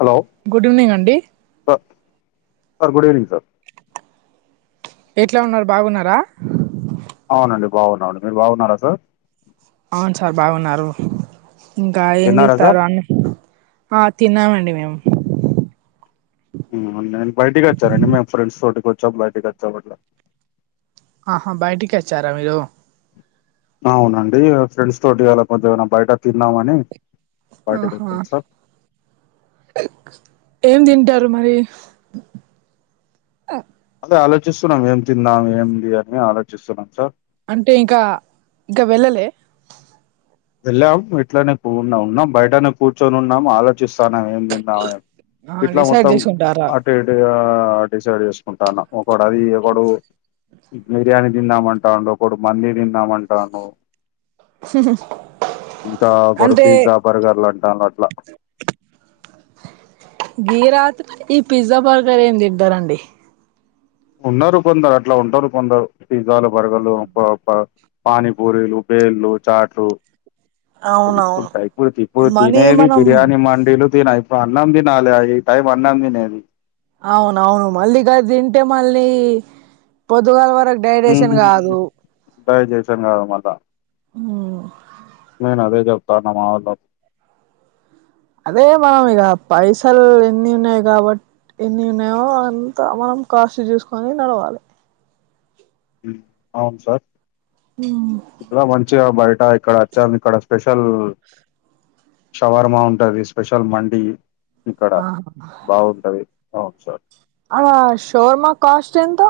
Hello good evening అండి good evening sir ఎట్లా ఉన్నారు బాగున్నారా అవునండి బాగున్నా అండి మీరు బాగున్నారా సార్ అవును సార్ బాగున్నారు ఇంకా ఏం తిన్నారా సార్ చేత్తరు అన్న కి ఆ తిన్నామండి మేము నేను బయటకి వచ్చానండి మేమ్ ఫ్రెండ్స్ తోటికి వచ్చాం బయటకి వచ్చాం అట్ల ఆహా బయటికి వచ్చారా మీరు అవునండి ఫ్రెండ్స్ తోటి అలా కొంచెం ఎమనా బయట తిందామని బయటకి ఆహా వచ్చాం సార్ ఏం దింటారు మరి అదే ఆలోచిస్సున్నాం ఏం తిందాం ఏంది అని ఆలోచిస్సున్నాం సార్ అంటే ఇంకా ఇంకా వెళ్ళలే వెళ్ళాం ఇట్లనే కూ ఉన్నాం నాం బయటనే కూర్చొని ఉన్నాం ఆలోచిస్సాన్నం ఏం నిన్నాయ ఆహా, ఇట్లా డిసైడ్ మొత్తం చేసుకుంటారా టేటుగా డిసైడ్ ఏసుకుంటనన్ ఒకడు అదీ ఒకడు బిర్యానీ దిందాం అంటాండు ఒకడు మందీ దిందామంటాండు హుహు ఇంకా ఒకరు పిజ్జా బర్గర్లు అంటాన్ల్ అట్ల గీ రాత్ ఈ పిజ్జా బర్గర్ ఏం దింటారండి ఉన్నారు కొందరు అట్లా ఉంటారు కొందరు పిజ్జాలు బర్గర్లు పా పా పానీపూరీలు బేళ్లు చాట్లు ఇప్పుడు అవునవును ట ఇప్పుడు తి ఇప్పుడు మనీ తినేది మనం బిర్యానీ మండీలు తినైప్ ప అన్నం దినాలే ఆ ఈ టైమ్ అన్నం దినేది అవునవును మళ్ళి ఇకా తింటే మళ్ళీ పొద్దుగాల వరక్ ఊ టై చేశాను గద మళ్ళ ఊ నేన్ అదే జెప్తాన్న మా వోళ్ళక్ అదే మనం ఇగా పైసల్ ఎన్ని ఉన్నయ్ గాబట్ ఎన్ని ఉన్నయో అంత మనం కాస్ట్ జూసుకొని నడవాలె ఉ అవున్ సార్ ఊ ఇట్లా మంచిగా బయట ఇక్కడ అచ్చాం ఇక్కడ స్పెషల్ షవర్మా ఉంటది స్పెషల్ మండీ ఇక్కడ ఆహా బా ఉంటది అవున్ సార్ ఆ షవర్మా కాస్ట్ ఎంత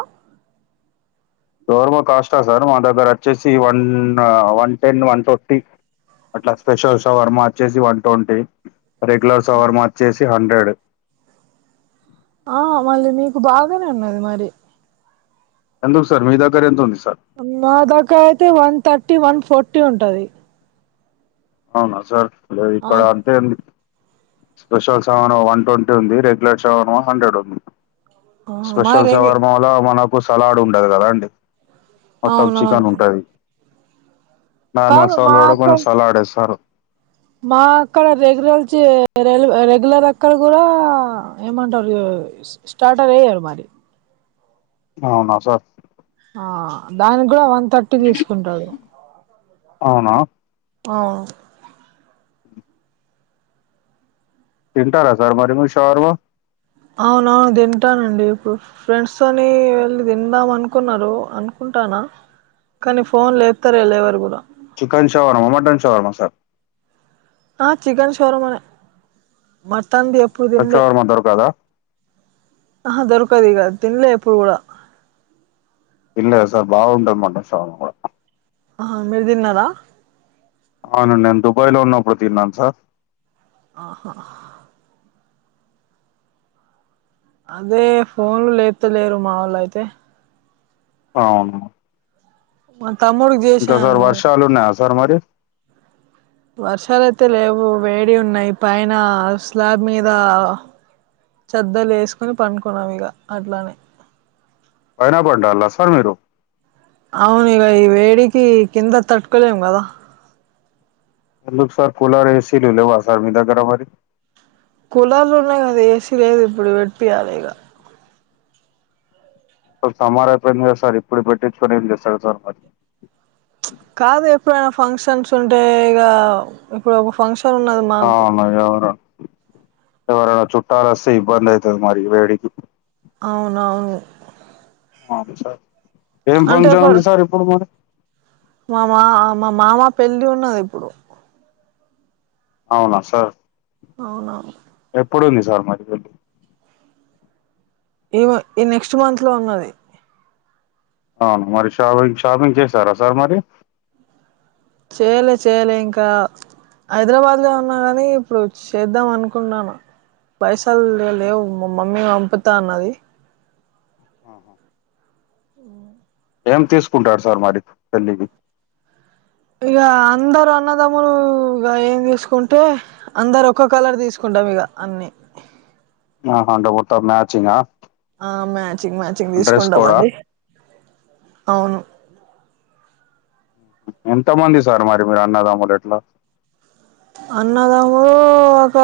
శవర్మ కాస్టా సార్ మా దగ్గర అచ్చేసి వన్ ఆ వన్ టెన్ వన్ టొట్టి అట్లా స్పెషల్ సవర్మ ఒచ్చేసి వన్ టొంటీ రెగ్యులర్ సవర్మ ఒచ్చేసి హండ్రెడ్ ఆ మళ్ళి నీకు బాగనే ఉన్నది మరి ఎందుకు సార్ మీ దగ్గర ఎంత ఉంది సార్ మా దక్కా అయితే వన్ థర్టీ వన్ ఫోర్టీ ఉంటది అవునా సార్ లేదు ఆ ఇక్కడ అంతే ఉంది స్పెషల్ సెవను వన్ టొంటి ఉంది రెగ్యులర్ సెవను హండ్రెడ్ ఉంది మా స్పెషల్ రంగి సవర్మ వల్ల మనకు సలాడ్ ఉండదు గదా అండి మొత్తం చికెన్ అవునవును ఉంటది నార్మల్ కాదు మా స్టాల్లో గూడ అక్క కొంచ సలాడ్ ఏస్తారు మా అక్కడ రెగ్యులర్ చే రెలు రెగ్యులర్ అక్కడ గుడా ఏమంటరూ స్టార్టర్ ఏయరు మరి అవునా సార్ ఆ దాని గుడా వన్ థర్టీ దీసుకుంటరు అవునా అవ్ తింటారా సార్ మరి మీరు శవర్మ అవునవును దింటానండి ఇప్పుడు ఫ్రెండ్స్ తోనీ వెళ్ళి దిందాం అనుకున్నారు అనుకుంటానా కానీ ఫోన్ లేప్తరే లేవరు గూడ chicken shawarma mutton shawarma sir ఆ చికెన్ షోరుమనే మటన్ ది ఎప్పుడు దిన్లే కొందరు కదా ఆహా దొరకదు ఈగ తిన్లే ఎప్పుడు కూడా ఇల్ సార్ బాగుంటే మాంట సా కూడా ఆహా మీరు తిన్నారా అవును నేను దుబాయ్ లో ఉన్నప్పుడు తిన్నాను సార్ ఆహా అదే ఫోన్లు లేత లేరు మా వాళ్ళ అయితే అవును మా తమ్ముడికి ఇంకా చేసాను సార్ వర్షాలు ఉన్నాయా సార్ మరి వర్షాలయితే లేవు వేడి ఉన్నాయి పైన స్లాబ్ మీద చెద్దలు వేసుకొని పండుకున్నాం ఇక అట్లానే అయినా పండాల సార్ మీరు అవునిగ ఈ వేడికి కింద తట్టుకోలేము కదా ఎందుకు సార్ కూలర్ ఏసీలు లేవా సార్ మీ దగ్గర మరీ కూలర్లు ఉన్నాయి కదా ఏసీ లేదు ఇప్పుడు పెట్యాలి ఇక స సమార్ అయిపోయింది కదా సార్ ఇప్పుడు పెట్టించుకొని ఏం చేస్తాడు సార్ మరి కాదు ఎప్పుడైనా ఫంక్షన్స్ ఉంటే ఇక ఇప్పుడు ఒక ఫంక్షన్ ఉన్నది మాకు అవును ఎవర ఎవరైనా చుట్టాల వస్తే ఇబ్బంది అయితది మరి వేడికి అవునవును అ సార్ ఏం అంటే ఒక ఫంక్షన్ ఉంది సార్ ఇప్పుడు మరి మా మా మా మామ పెళ్ళి ఉన్నది ఇప్పుడు అవునా సార్ అవునవును ఎప్పుడుంది సార్ మది పెళ్ళ ఏ ఈ నెక్స్ట్ మంత్ లో ఉన్నది. అవును మరి షాపింగ్ షాపింగ్ చేశారా సార్ మరి. చేయలే చేయలే ఇంకా. హైదరాబాద్ లో ఉన్నా గాని ఇప్పుడు చేద్దాం అనుకున్నాను. పైసలు లే లేవు మా మమ్మీ పంపుతా అన్నది. ఆహా. ఏం తీసుకుంటారు సార్ మరి పెళ్ళికి. ఇగ అందరు అన్నదమ్ములు ఇగ ఏం తీసుకుంటే. అందరు ఒక్క కలర్ తీసుకుంటాం ఇగ అన్ని. ఆహా అంటే మొత్తం మ్యాచింగా. ఆ మ్యాచింగ్ మ్యాచింగ్ డ్రెస్ కోడా తీసుకుంటామండి అవును. ఎంత మంది సార్ మరి మీరు అన్నదమ్ములు ఎట్లా. అన్నదమ్ములు ఒక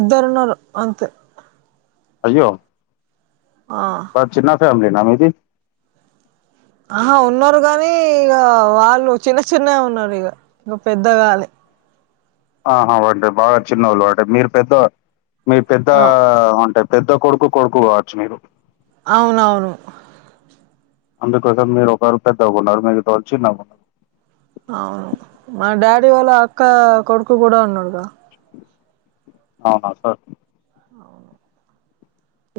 ఇద్దరు ఉన్నారు అంతే. అయ్యో. ఆ. బట్ చిన్న ఫ్యామిలీ నా మీది. ఆహా ఉన్నారు గానీ ఇగ వాళ్ళు చిన్న చిన్న ఉన్నారు ఇగ ఇంకా పెద్దగాలే. ఆహా అంటే బాగా చిన్నోళ్ళు అంటే మీరు పెద్ద మీ పెద్ద అవు అంటే. పెద్ద కొడుకు కొడుకు కావచ్చు మీరు అవునవును అందుకోసం మీరు ఒకరు పెద్దగున్నారు మిగతావాళ్ళు చిన్న ఉన్నా అవును మా డాడీ వాళ్ళ అక్క కొడుకు కూడా ఉన్నాడుగా అవునా సార్ అవును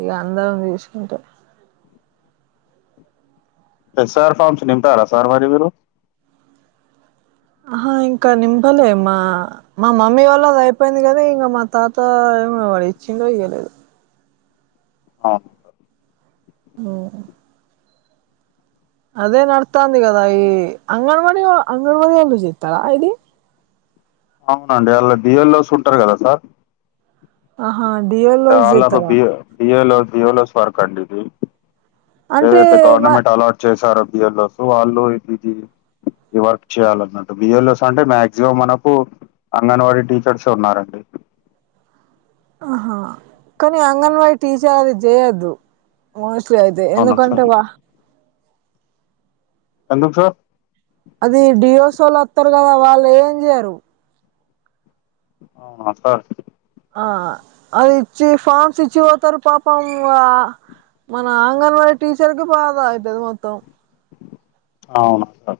ఇగ అందరం తీసుకుంటే ఎస్ ఆర్ ఫార్మ్స్ నింపారా సార్ మరి మీరు ఆహా ఇంకా నింపలే మా మా మమ్మీ వాళ్ళది అయిపోయింది గానీ ఇంగ మా తాత ఏమో మరి ఇచ్చిండో ఇయ్యలేదో అవును ఊ అదే నడుత్తాంది కదా ఈ అంగన్వాడి వా అంగన్వాడి వాళ్ళు చేత్తారా ఇది అవునండి అల్లా బి యల్ వో స్ ఉంటారు కదా సార్ ఆహా డి యల్ వో స్ జేత్తరా డి యల్ వో దియోలోస్ వర్క్ అండి ఇది అంటే ఏదైతే మ గవర్నమెంట్ అలాట్ చేసారో బి ఎల్ వో స్ వాళ్ళు ఇది ఈ వర్క్ చెయ్యాలి అన్నట్టు బి ఎల్ వో స్ అంటే మాక్సిమం మనకు అంగన్వాడి టీచర్సే ఉన్నారండి ఆహా కానీ అంగన్వాడి టీచర్ అది జేయద్దు మోస్లీ అయితే అవునా సార్ ఎందుకంటే వా ఎందుకు సార్ అది డియోస్ ఓళ్ళు వత్తరు కదా వాళ్ళు ఏం చెయ్యరు అవునా సార్ ఆ అది ఇచ్చి ఫార్మ్స్ ఇచ్చి పోతారు పాపం వా మన ఆంగన్వాడీ టీచర్ కి బాధ అయితాది మొత్తం అవునా సార్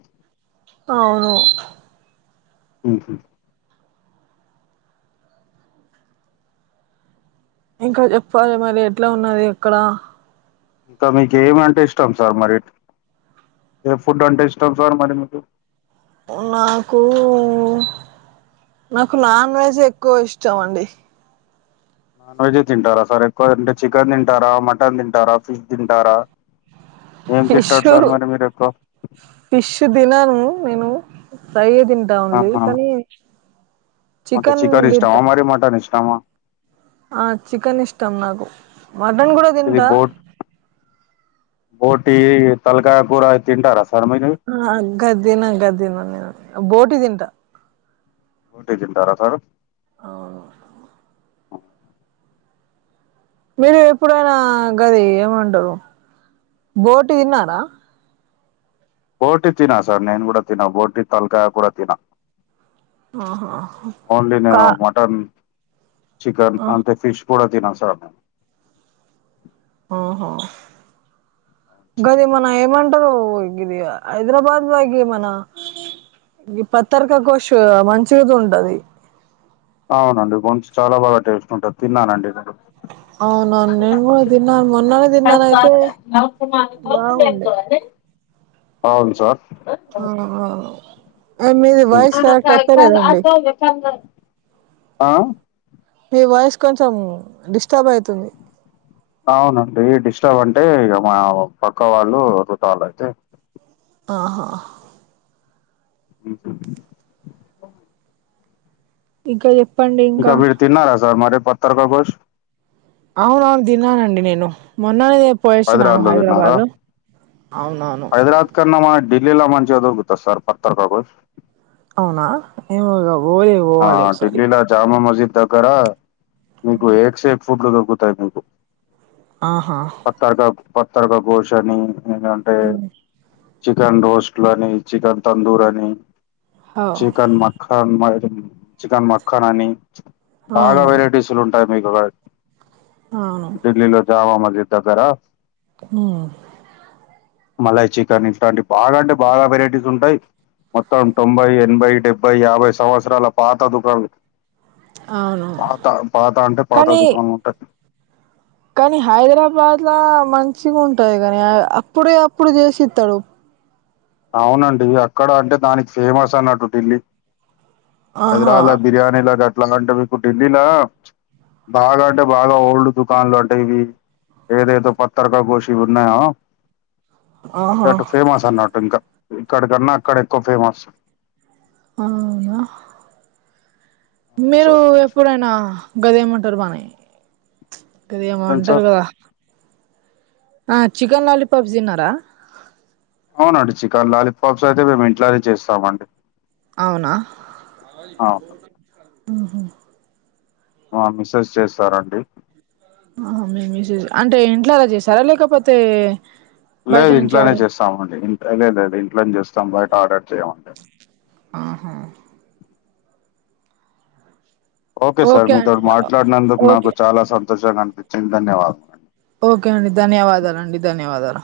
అవును ఊహు ఇంకా చెప్పాలి మరి ఎట్లా ఉన్నది ఎక్కడ ఇంకా మీకు ఏమింటే ఇష్టం సార్ మరి ఏ ఫుడ్ అంటే ఇష్టం సార్ మరి మీకు నాకు నాకు నాన్ వెజ్ ఎక్కువ ఇష్టం అండి నాన్ వెజ్ యే తింటారా సార్ ఎక్కువ అంటే చికెన్ తింటారా మటన్ తింటారా ఫిష్ తింటారా ఏం తింటారు పిష్షు సార్ మరి మీరు ఎక్కువ పిష్ తినను నేను ఫ్రైయే తిన్ టా ఓన్లీ ఆహా కానీ అంటే చికెన్ ఇష్టమా మరి మటన్ ఇష్టమా ఆ చికెన్ ఇష్టం నాకు మటన్ కూడా ఇది తింటా బోట్ బోటీ తలకాయ కూర ఇది తింటారా సార్ మీ ఆ గది దిన గది దినను నేను బోటి దింటా బోటి తింటారా సారు అవును మీరు ఎప్పుడైనా గది ఏమంటారు బోటి తిన్నారా బోటి తినా సార్ నేను కూడా తినా బోటి తల్కాయ్ కూర తినా ఆహా ఓన్లీ నేను కా మటన్ చికెన్ అంతే ఫిష్ కూడా తినా సార్ మేం ఆహా గది మన ఏమంటారు ఇగ్ ఇదియా హైదరాబాద్ బైకి మన ఈ పత్తరికా గోష్ మంచిగైతే ఉంటది అవునండి కొంచ్ చాలా బాగా టేస్ట్ ఉంటది తిన్నానండి కొంచెం అవునవును నేను కూడా తిన్నాను మొన్ననే తిన్నాను అయితే బాగుండే [unintelligible] అవును సార్ ఆ ఆ మీది వాయిస్ కరెక్ట్ వస్తలేదండి ఆ మీ వాయిస్ కొంచెం డిస్టర్బ్ అయితుంది అవునండి డిస్టర్బ్ అంటే ఇక మా పక్క వాళ్ళు [unintelligible] అయితే ఆహా ఊహూ ఇంకా చెప్పండి ఇంకా తిన్నారా సార్ మరి పత్తర్క గోష్ అవును అవును దినానండి నేను మొన్ననే పోయసి వచ్చినాను లో తిన్నారా హైదరాబాద్ ఇకన్నా మ ఢిల్లీలా మంచిగా దొరుకుతుంది సార్ పత్తర్ కాక ఘోష్ అవునా ఏం కావు ఆ ఢిల్లీలో జామా మస్జిద్ దగ్గర మీకు ఏక్ సేక్ ఫుడ్లు తగ్గుతాయి మీకు ఆహా పత్త పత్తర్ కాక ఘోష్ అని అవును చికెన్ రోస్ట్లని చికెన్ తందూరని అవును చికెన్ మక్కన్ మ చికెన్ మక్కన్ అని చాలా అవును వెరైటీస్లు ఉంటాయి మీకు ఒక అవును ఢిల్లీలో జామా మస్జిద్ దగ్గర హ్మ్ మలయి చికెన్ ఇట్లాంటి బాగా అంటే బాగా వెరైటీస్ ఉంటాయి మొత్తం తొంభై ఎనభై డెబ్బై యాభై సంవత్సరాల పాత దుకాం లు అవును పాత పాత అంటే పాత కానీ దుకాం ఉంటది కానీ హైదరాబాద్లా మంచిగా ఉంటాది కానీ అప్పుడే అప్పుడు చేసిత్తడు అవునండి అక్కడ అంటే దానికి ఫేమస్ అన్నట్టు ఢిల్లీ ఆహా హైదరాబాద్ బిర్యానీ లా అట్లా అంట మీకు ఢిల్లీలా బాగా అంటే బాగా ఓల్డ్ దుకాన్లు అంటే ఇవి ఏదైతే పత్తర్ కా ఘోష్ ఇవి ఉన్నాయో ఆహా అటు ఫేమస్ అన్నట్టు ఇంకా ఇక్కడికన్నా అక్కడ ఎక్కువ ఫేమస్ అవునా మీరు సార్ ఇప్పుడైనా గది ఏమంటారు బానే గది ఏం ఏమంటారు సార్ కదా ఆ చికెన్ లాలిపప్స్ తిన్నారా అవునండి చికెన్ లాలీపాప్స్ అయితే మేము ఇంట్లోనే చేస్తామండి అవునా అవును ఊహూ మా మిస్సెస్ చేస్తారండి ఆహ మీ మిసెస్ అంటే ఇంట్లోనే చేసారా లేకపోతే బయట లేదు నుంచి ఇంట్లోనే ఆర్డర్ చేస్తామండి ఇంట్ లేదు లేదు ఇంట్లోనే చేస్తాం బయట ఆర్డర్ చేయమండి ఆహా ఓకే సార్ మీతో మాట్లాడినందుకు నాకు ఓకే చాలా సంతోషంగా అనిపించింది ధన్యవాదాలు ఓకే అండి ధన్యవాదాలు అండి ధన్యవాదాలు